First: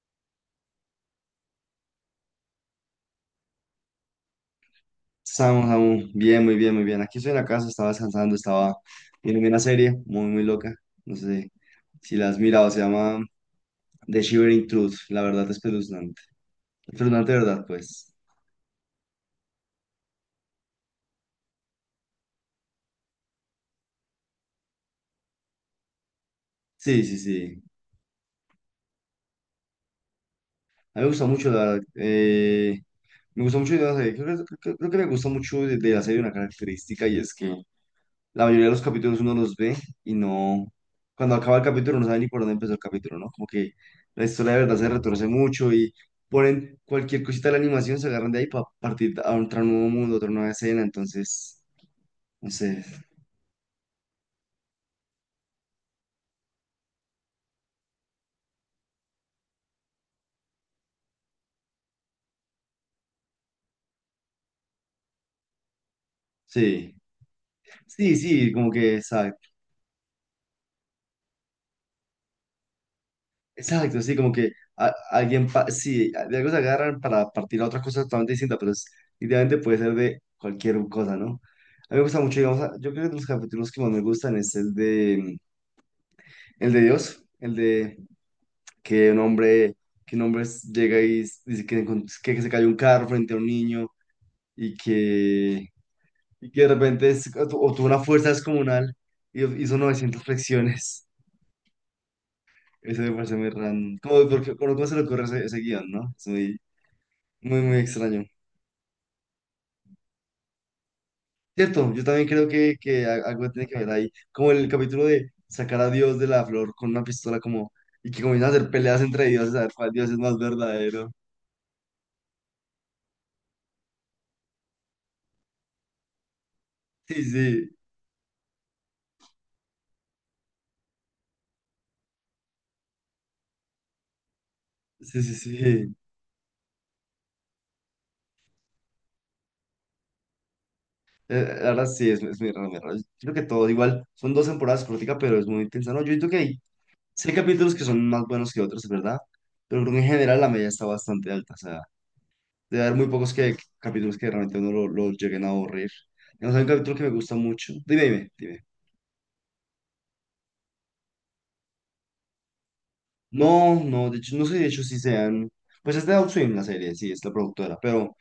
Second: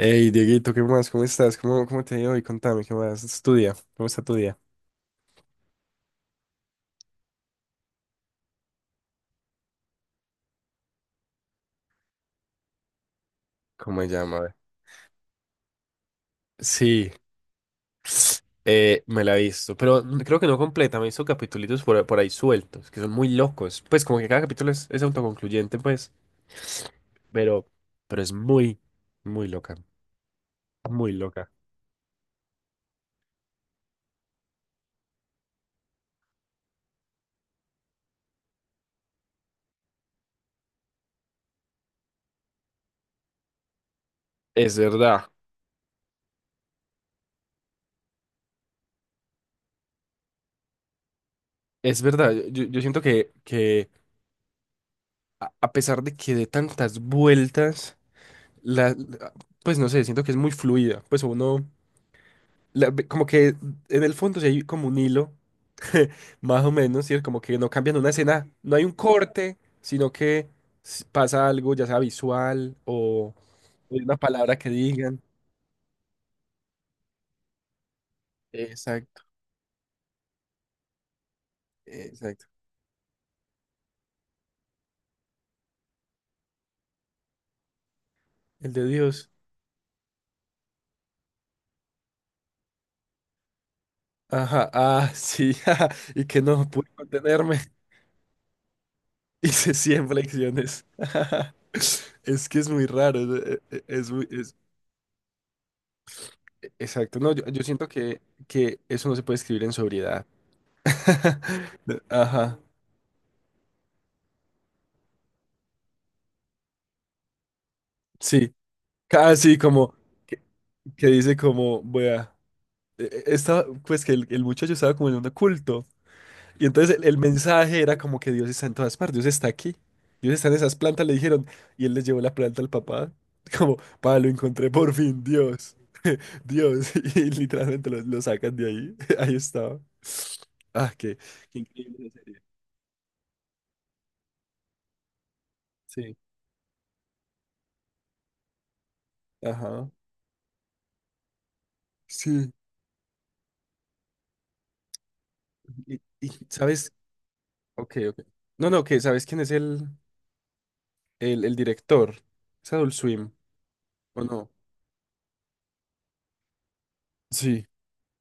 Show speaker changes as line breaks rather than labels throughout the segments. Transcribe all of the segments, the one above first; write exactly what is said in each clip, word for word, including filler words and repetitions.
Hey, Dieguito, ¿qué más? ¿Cómo estás? ¿Cómo, cómo te ha ido hoy? Contame, ¿qué más? ¿Es tu día? ¿Cómo está tu día?
Samu, Samu, bien, muy bien, muy bien. Aquí estoy en la casa, estaba descansando, estaba viendo una serie muy, muy loca. No sé si la has mirado, se llama
¿Cómo se
The
llama? A ver.
Shivering Truth, la verdad espeluznante.
Sí,
Espeluznante, de ¿verdad? Pues
eh, me la he visto, pero n- creo que no completa, me he visto capítulos por, por ahí sueltos, que son muy locos. Pues como que cada capítulo es, es autoconcluyente, pues,
sí, sí, sí.
pero, pero es muy, muy loca,
A mí me
muy
gusta
loca.
mucho, la verdad. Eh, me gusta mucho, de la serie. Creo, que creo que- creo que me gusta mucho de, de la serie una característica y es que la mayoría de los capítulos uno los ve y no, cuando acaba el capítulo no sabe ni por dónde empezó el capítulo, ¿no? Como que la historia de
Es
verdad se retorce
verdad,
mucho y ponen cualquier cosita de la animación, se agarran de ahí para partir a otro nuevo mundo, otra nueva escena, entonces,
es verdad. Yo,
no
yo- yo
sé,
siento que, que a a pesar de que dé tantas vueltas, la, la- pues no sé, siento que es muy fluida. Pues uno la- ve- como que en el fondo sí hay como un hilo, más o
sí,
menos, ¿cierto? Como que no cambian una
sí,
escena,
sí, como
no hay un
que exacto,
corte, sino que s- pasa algo, ya sea visual o o
exacto,
una
sí, como que
palabra que
a-
digan.
alguien, pa- sí, de algo se agarran para partir a otra cosa totalmente distinta, pero es,
Exacto,
idealmente puede ser de cualquier cosa, ¿no? A mí me gusta mucho,
exacto.
digamos, a- yo creo que de los capítulos que más me gustan es el de... El de Dios, el de
El de
que un
Dios.
hombre, que un hombre llega y s- dice que, encont- que se cayó un carro frente a un niño,
Ajá,
y
ah, sí,
que,
ajá, y que
y que
no
de
pude
repente es- o
contenerme.
tu- o tuvo una fuerza descomunal y
Hice
hizo
cien
novecientas
flexiones.
flexiones.
Es que es muy
Eso me
raro.
parece muy
Es, es-
random.
es muy-
¿Cómo, por
es-
qué- cómo- cómo se le ocurre ese, ese guión, no? Es muy,
e, exacto. No, yo,
muy,
yo
muy
siento que,
extraño.
que eso no se puede escribir en sobriedad.
Cierto, yo también creo
Ajá.
que, que a- algo tiene que ver ahí. Como el capítulo de sacar a Dios de la flor con una pistola como... Y que comienzan
Sí,
a hacer peleas entre dioses
casi
a ver cuál
como
dios es más
que, que
verdadero.
dice como, vea, e- e- esta, pues que el, el muchacho estaba como en un culto. Y entonces el, el
Sí, sí,
mensaje era como que Dios está en todas partes, Dios está aquí. Dios está en esas plantas, le dijeron, y él les llevó la planta al papá. Como, pa, lo encontré por
sí,
fin,
sí, sí.
Dios.
Eh,
Dios. Y literalmente lo, lo sacan de ahí. Ahí estaba. Ah, qué,
La
qué
verdad
increíble
sí,
esa
es, es
serie.
muy raro, muy raro. Yo Creo que todo igual. Son dos temporadas corticas, pero es muy intensa. No,
Sí.
yo creo que hay, sí hay capítulos que son más buenos que otros, es verdad. Pero
Ajá.
creo que en general la media está bastante alta. O sea,
Sí.
debe haber muy pocos que, capítulos que realmente uno lo, lo lleguen a aburrir.
Y, y,
Digamos, hay un
¿sabes?
capítulo que me gusta mucho.
Ok,
Dime,
ok.
dime, dime.
No, no, que ¿sabes quién es el? El, el director. ¿Es Adult Swim?
No, no, de
¿O
hecho, no
no?
sé, si de hecho, si sean. Pues es de Outstream la serie, sí, es la
Sí.
productora, pero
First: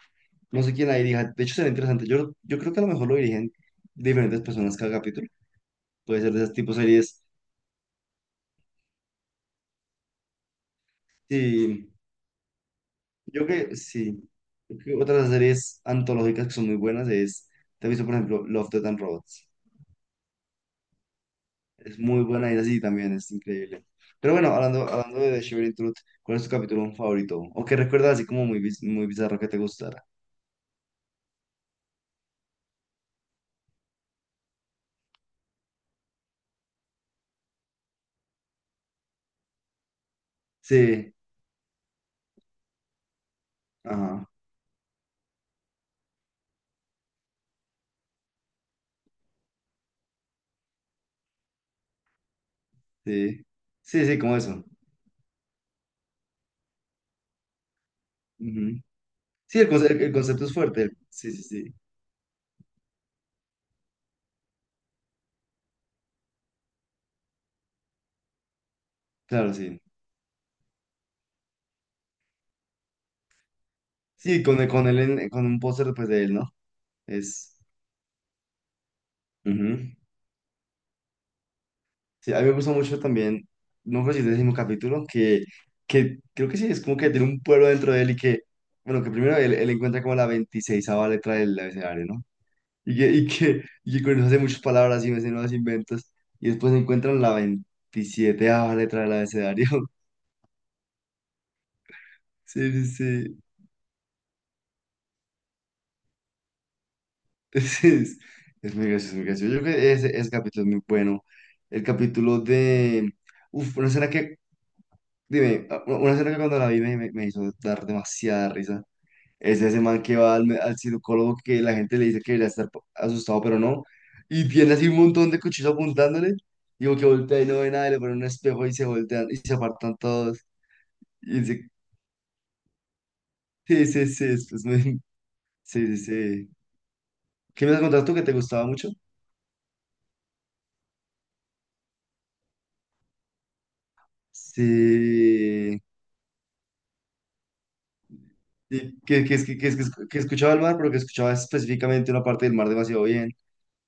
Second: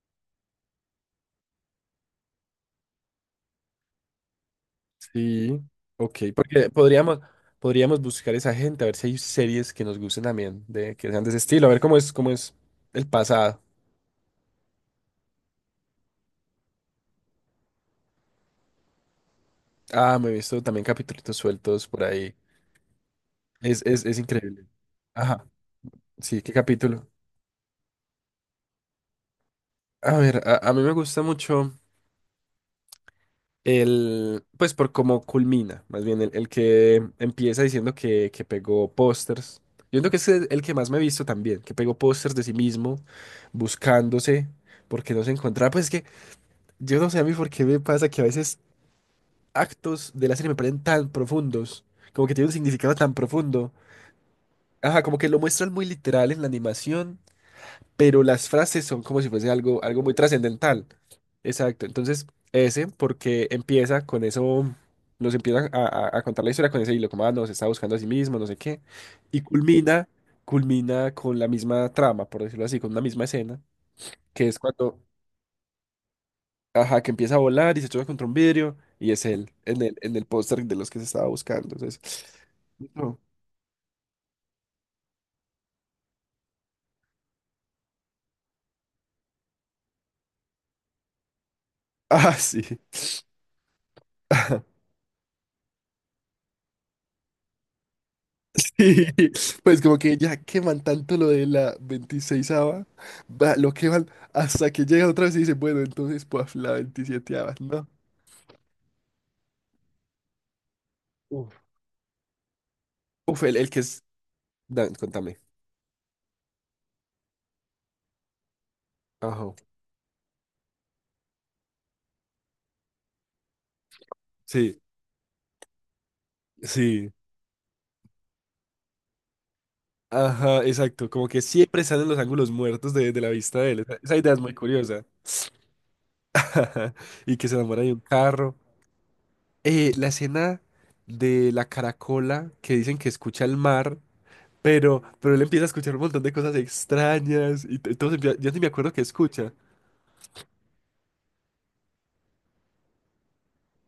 no sé quién la dirija. De hecho, será interesante. Yo, yo creo que a lo mejor lo dirigen diferentes personas cada capítulo.
Sí. Ok,
Puede ser de ese
porque
tipo de
podríamos,
series.
podríamos buscar esa gente, a ver si hay series que nos gusten también, de, que sean de ese estilo, a ver
Sí,
cómo es, cómo es el
yo
pasado.
que sí. Yo creo que otras series antológicas que son muy buenas es, te he visto por ejemplo Love, Death and Robots.
Ah, me he visto también capítulos sueltos
Es
por
muy
ahí.
buena y así también, es
Es,
increíble.
es, es
Pero bueno,
increíble.
hablando, hablando de The
Ajá.
Shivering Truth, ¿cuál
Sí,
es tu
qué
capítulo
capítulo.
favorito? O que recuerdas así como muy, biz- muy bizarro que te gustara.
A ver, a, a mí me gusta mucho. El, pues por cómo culmina, más bien el, el que empieza diciendo que, que pegó pósters. Yo creo que es el el que más me he
Sí,
visto también, que pegó pósters de sí mismo,
ajá,
buscándose, porque no se encontraba. Pues es que yo no sé a mí por qué me pasa que a veces actos de la serie me parecen tan profundos, como que tienen un significado tan
sí.
profundo.
Sí, sí, como eso.
Ajá, como que lo muestran muy literal en la animación, pero las
Ujú.
frases son como si fuese
Sí, el,
algo, algo
conce- el
muy
concepto es
trascendental.
fuerte. Sí, sí, sí.
Exacto, entonces ese, porque empieza con eso, nos empieza a, a- a contar la historia con ese hilo, como, ah, no, se está buscando a sí mismo, no sé qué, y
Claro, sí.
culmina, culmina, con la misma trama, por decirlo así, con una misma escena,
Sí,
que es
con, el- con,
cuando,
él en- con un póster pues de él, ¿no?
ajá, que empieza a
Es...
volar y se choca contra un vidrio, y es él, en
ujú.
el, en el póster de los que se estaba buscando, entonces,
Sí, a mí me gusta mucho
no.
también, no creo si es el décimo capítulo, que, que, creo que sí, es como que tiene un pueblo dentro de él y que, bueno, que primero él, él encuentra como la veintiséis letra del abecedario, ¿no?
Ah, sí.
Y que, y que, y que con eso hace muchas palabras y hace nuevos inventos, y después encuentran la veintisiete letra del abecedario.
Pues como que ya queman tanto lo de la veintiséis
Sí, sí, sí.
va- lo queman hasta que llega otra vez y dice bueno, entonces pues la veintisieteava,
Es,
¿no?
es muy gracioso, muy gracioso. Yo creo que ese, ese capítulo es muy bueno.
Uf.
El capítulo de...
Uf, el, el
Uf,
que
una
es.
escena que,
Dan, contame.
dime, una escena que cuando la vi me, me me hizo dar demasiada risa.
Ajá.
Es ese man que va al, me- al cirujólogo, que la gente le dice que debería estar po- asustado, pero no. Y tiene
Sí,
así un montón de cuchillos apuntándole. Digo que
sí.
voltea y no ve nada, y le pone un espejo y se voltean y se apartan todos.
Ajá, exacto. Como
Y
que
dice,
siempre salen los ángulos muertos de, de la vista de él.
sí,
Esa,
sí,
esa
sí,
idea es muy
después me-
curiosa.
Sí, sí, sí.
Ajá. Y que se
¿Qué me
enamora
has
de un
contado tú que te
carro.
gustaba mucho?
Eh, la escena de la caracola que dicen que escucha el mar. Pero, pero él empieza a
Sí.
escuchar un montón de cosas extrañas y t- entonces empie- yo ni me acuerdo
sí,
qué
que, que,
escucha.
que, que, que que escuchaba el mar, pero que escuchaba específicamente una parte del mar demasiado bien.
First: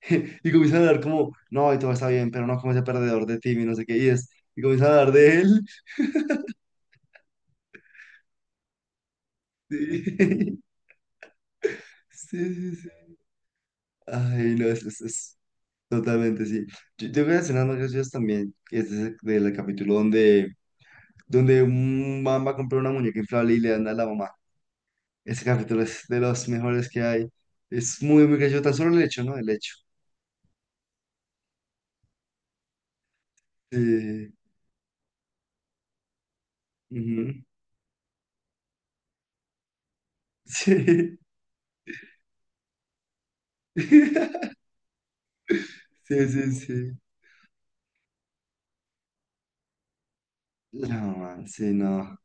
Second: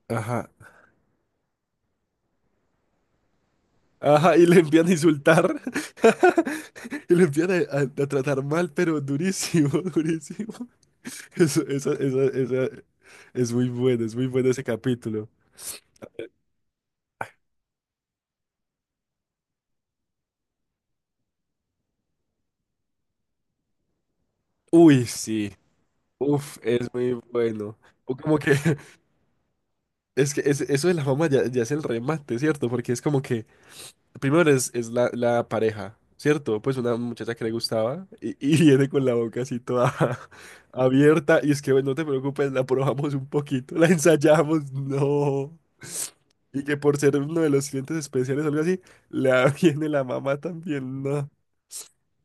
Ajá.
Y comienzan a hablar como, no, y todo está bien, pero no como ese perdedor de Timmy, no sé qué. Y es,
Ajá, y le
y comienzan
empiezan a
a hablar de él.
insultar. Y le empiezan a, a- a tratar mal, pero durísimo, durísimo.
Sí.
Eso, esa, esa,
Sí,
esa,
sí, sí.
Es muy bueno, es muy bueno
Ay,
ese
no, es, es,
capítulo.
es totalmente, sí. Yo tengo una escena más graciosa también, que es ese del capítulo donde, donde un man va a comprar una muñeca inflable y le dan a la mamá.
Uy,
Ese
sí.
capítulo es de los
Uf,
mejores
es
que
muy
hay.
bueno.
Es
O
muy,
como
muy
que,
gracioso, tan solo el hecho, ¿no? El hecho.
es que es- eso de la fama ya, ya es el remate, ¿cierto? Porque es como que
Sí.
primero es, es la, la pareja, ¿cierto? Pues una
ujú,
muchacha que le gustaba y, y viene con la boca así toda
sí.
abierta y es que, bueno, no te preocupes, la probamos un poquito, la ensayamos, no.
Sí, sí,
Y que por
sí.
ser uno de los clientes especiales o algo así, la viene la mamá
La
también, no.
mamá, sí, no.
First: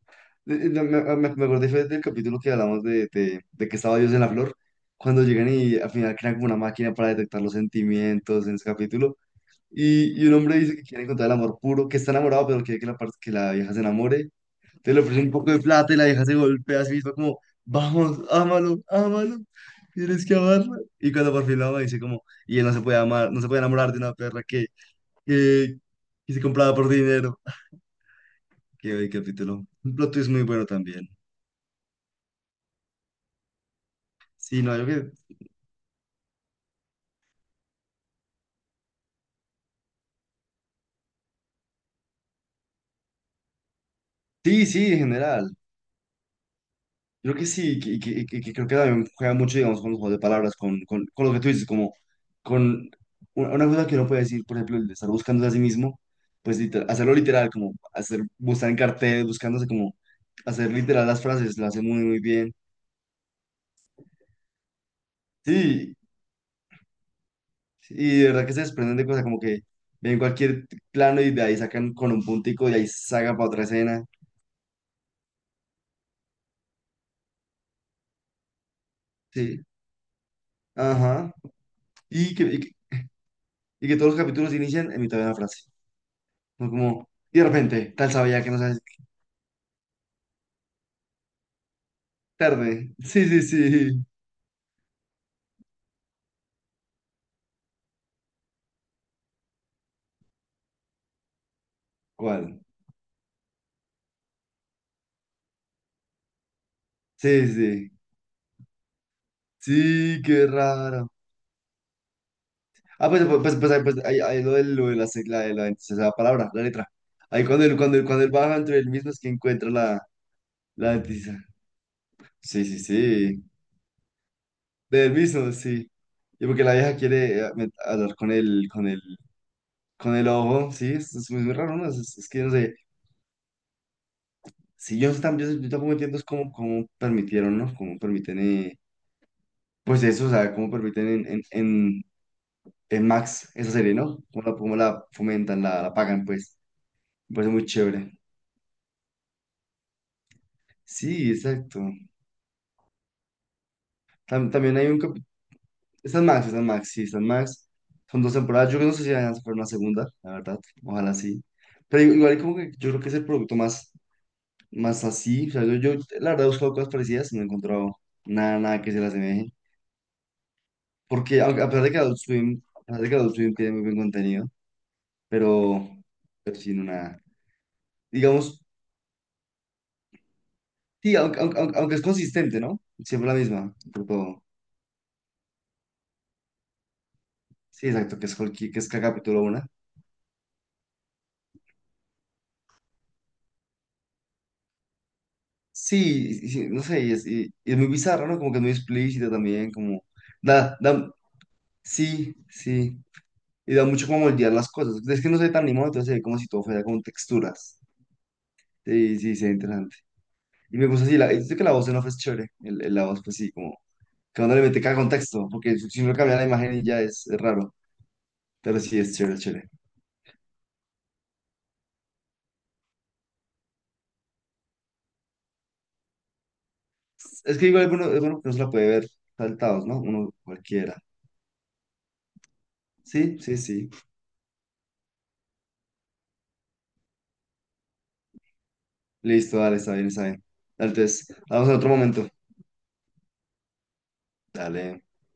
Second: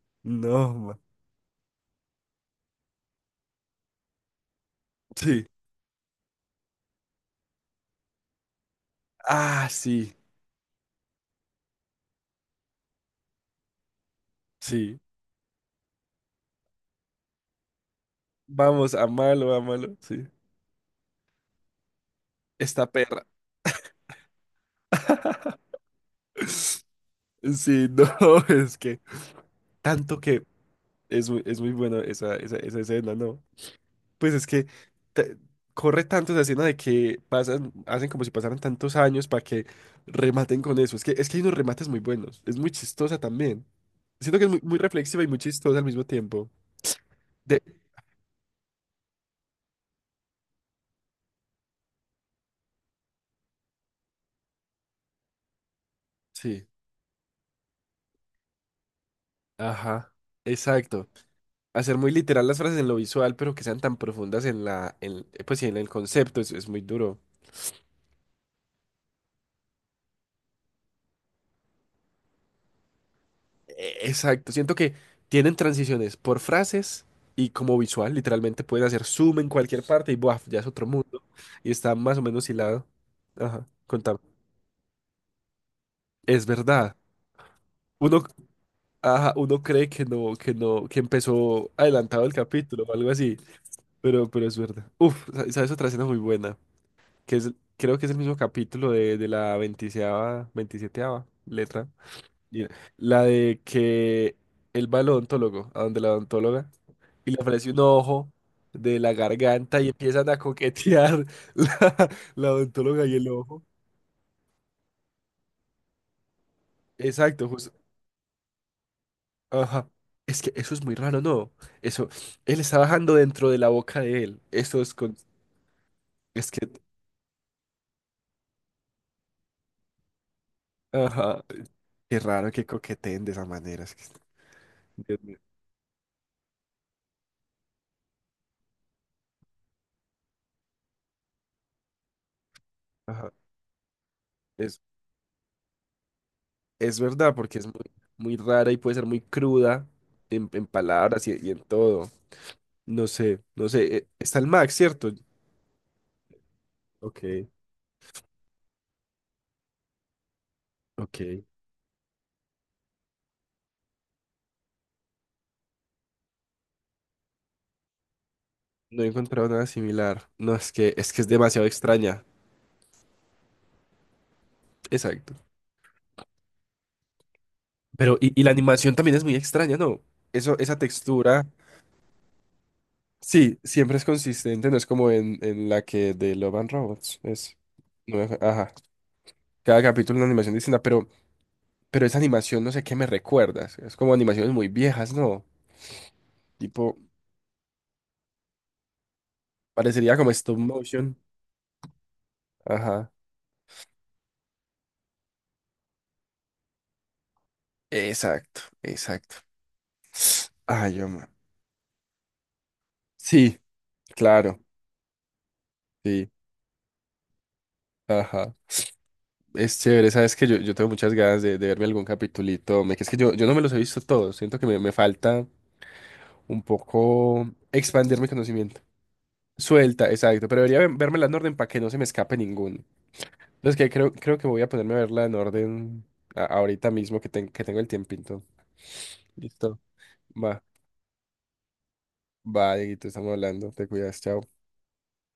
Eh,
No,
no,
ma.
Me, me, me acordé fue del capítulo que hablamos de, de, de que estaba Dios en la flor, cuando
Sí.
llegan y al final crean como una máquina para detectar los sentimientos en ese capítulo,
Ah, sí,
y, y un hombre dice que quiere encontrar el amor puro, que está enamorado, pero quiere que la, par- que la vieja se enamore, te
sí.
le ofrece un poco de plata y la vieja se golpea a sí misma como, vamos, ámalo,
Vamos,
ámalo,
amalo, amalo,
tienes
sí.
que amarla. Y cuando por fin la ama dice como, y él no se
Esta
puede
perra.
amar, no se puede enamorar de una perra que, que, que se compraba por dinero.
Sí, no, es
Qué
que
buen capítulo. Un plot
tanto
twist muy
que.
bueno también.
Es muy, es muy bueno esa, esa, esa escena, ¿no? Pues es
Sí,
que
no, yo que
te- corre tanto esa escena de que pasan, hacen como si pasaran tantos años para que rematen con eso. Es que, es que hay unos remates muy buenos. Es muy chistosa también. Siento que es muy,
Sí,
muy
Sí, en
reflexiva y muy
general.
chistosa al mismo tiempo.
Yo creo que
De...
sí, que, que, que- que creo que también juega mucho, digamos, con los juegos de palabras, con, con, con lo que tú dices, como con una, una cosa que uno puede decir, por ejemplo, el de estar buscándose a sí mismo, pues
Sí,
literal- hacerlo literal, como hacer, buscar en carteles, buscándose, como
ajá,
hacer literal
exacto.
las frases, lo hace
Hacer
muy,
muy
muy
literal
bien.
las frases en lo visual, pero que sean tan profundas en la, en, eh, pues, sí, en el
Sí,
concepto, es, es muy duro.
sí, y de verdad que se desprenden de cosas, como que ven cualquier plano y de ahí sacan con un puntico y ahí sacan para otra
Eh,
escena.
Exacto, siento que tienen transiciones por frases y como visual, literalmente pueden hacer zoom en
Sí,
cualquier parte y ¡buaf!, ya es otro mundo
ajá.
y está más o
Y que,
menos
y que,
hilado. Ajá,
y que todos
contame.
los capítulos inician en mitad de una frase.
Es
No
verdad.
como, y de repente, tal
Uno,
sabía que no sabes
ajá, uno cree que no, que no, que empezó adelantado el capítulo o
tarde.
algo
Sí,
así,
sí, sí.
pero, pero es verdad. Uf, sa- sabes otra escena muy buena, que es, creo que es el mismo capítulo de, de la veintiséis veintisieteava letra,
¿Cuál?
y la de que él va al odontólogo, a donde la odontóloga, y le
Sí,
aparece un
sí.
ojo de la garganta y
Sí,
empiezan a
qué raro.
coquetear la, la odontóloga
Ah,
y
pues,
el
pues, pues,
ojo.
pues, ahí- pues ahí, ahí lo de, lo de la, se- la, la, esa palabra, la letra. Ahí
Exacto,
cuando
justo.
él, cuando él, cuando él baja entre él mismo es que encuentra
Ajá.
la,
Es que eso es
la
muy raro,
dentista.
¿no? Eso, él
Sí,
está
sí,
bajando
sí.
dentro de la boca de él. Eso es
De él
con.
mismo, sí. Y
Es que.
porque la vieja quiere eh, met- hablar con el, con el, con el ojo, sí, es, es
Ajá.
muy raro, ¿no? Es, es-
Qué
es que no
raro que
sé.
coqueteen de esa manera. Es que.
Si yo,
Dios
tam-
mío.
yo, yo tampoco entiendo es cómo, cómo permitieron, ¿no? Cómo permiten. eh, Pues eso, o sea, cómo permiten en, en, en, en
Ajá.
Max esa serie, ¿no? Cómo la, cómo
Es,
la fomentan, la, la pagan, pues.
es verdad,
Me parece
porque
muy
es muy,
chévere.
muy rara y puede ser muy cruda en, en palabras
Sí,
y, y en
exacto.
todo. No sé, no sé. eh, Está el
Tam-
Max,
también hay un
¿cierto?
capítulo. Está en Max, está en Max, sí, está en
Ok,
Max. Son dos temporadas. Yo no sé si van a hacer una segunda, la verdad. Ojalá sí.
ok.
Pero igual como que yo creo que es el producto más, más así. O sea, yo, yo la verdad he buscado cosas parecidas y no he encontrado nada, nada que se
No he
las
encontrado
asemeje.
nada similar. No, es que es que es
Porque aunque-
demasiado
a pesar de que Adult
extraña.
Swim, a pesar de que Adult Swim tiene muy buen contenido,
Exacto.
pero, pero sí, no nada.
Pero, y, y la
Digamos.
animación también es muy extraña, ¿no? Eso, esa
Sí, aunque,
textura,
aunque, aunque- aunque es consistente, ¿no? Siempre la
sí,
misma,
siempre es
por todo.
consistente, no es como en, en la que de Love and Robots. Es,
Sí,
no
exacto, que
me
es
acu-
Hulky,
ajá.
que es cada capítulo una.
Cada capítulo una animación distinta, pero, pero esa animación no sé qué me recuerdas. Es como animaciones muy viejas, ¿no?
Sí, y- sí, no
Tipo,
sé, y es, y- y es muy bizarro, ¿no? Como que es muy explícita también, como...
parecería como stop
Da, da,
motion.
sí, sí.
Ajá.
Y da mucho como moldear las cosas. Es que no se ve tan animado, entonces se ve como si todo fuera con texturas.
Exacto,
Sí, sí,
exacto.
sí, interesante. Y me
Ay,
gusta
yo,
así,
man.
la, yo que la voz en off es chévere. El, el- la voz, pues sí,
Sí,
como... Que cuando
claro,
le mete cada contexto, porque si no
sí.
cambia la imagen y ya es, es raro.
Ajá.
Pero sí, es chévere, chévere.
Es chévere, sabes que yo, yo tengo muchas ganas de, de verme algún capitulito. Me, que es que yo, yo no me los he visto todos. Siento que me, me falta un poco
Es que igual alguno,
expandir mi
alguno que no se la
conocimiento.
puede ver saltados, ¿no?
Suelta,
Uno
exacto. Pero debería
cualquiera.
ver- vérmela en orden para que no se me escape ninguno.
Sí, sí,
Entonces que
sí.
creo, creo que voy a ponerme a verla en orden a- ahorita mismo que, ten- que tengo el tiempito.
Listo, dale,
Listo.
está bien, está bien.
Va,
Dale, Entonces, vamos a otro momento.
va, Dieguito, estamos hablando. Te cuidas, chao.
Dale.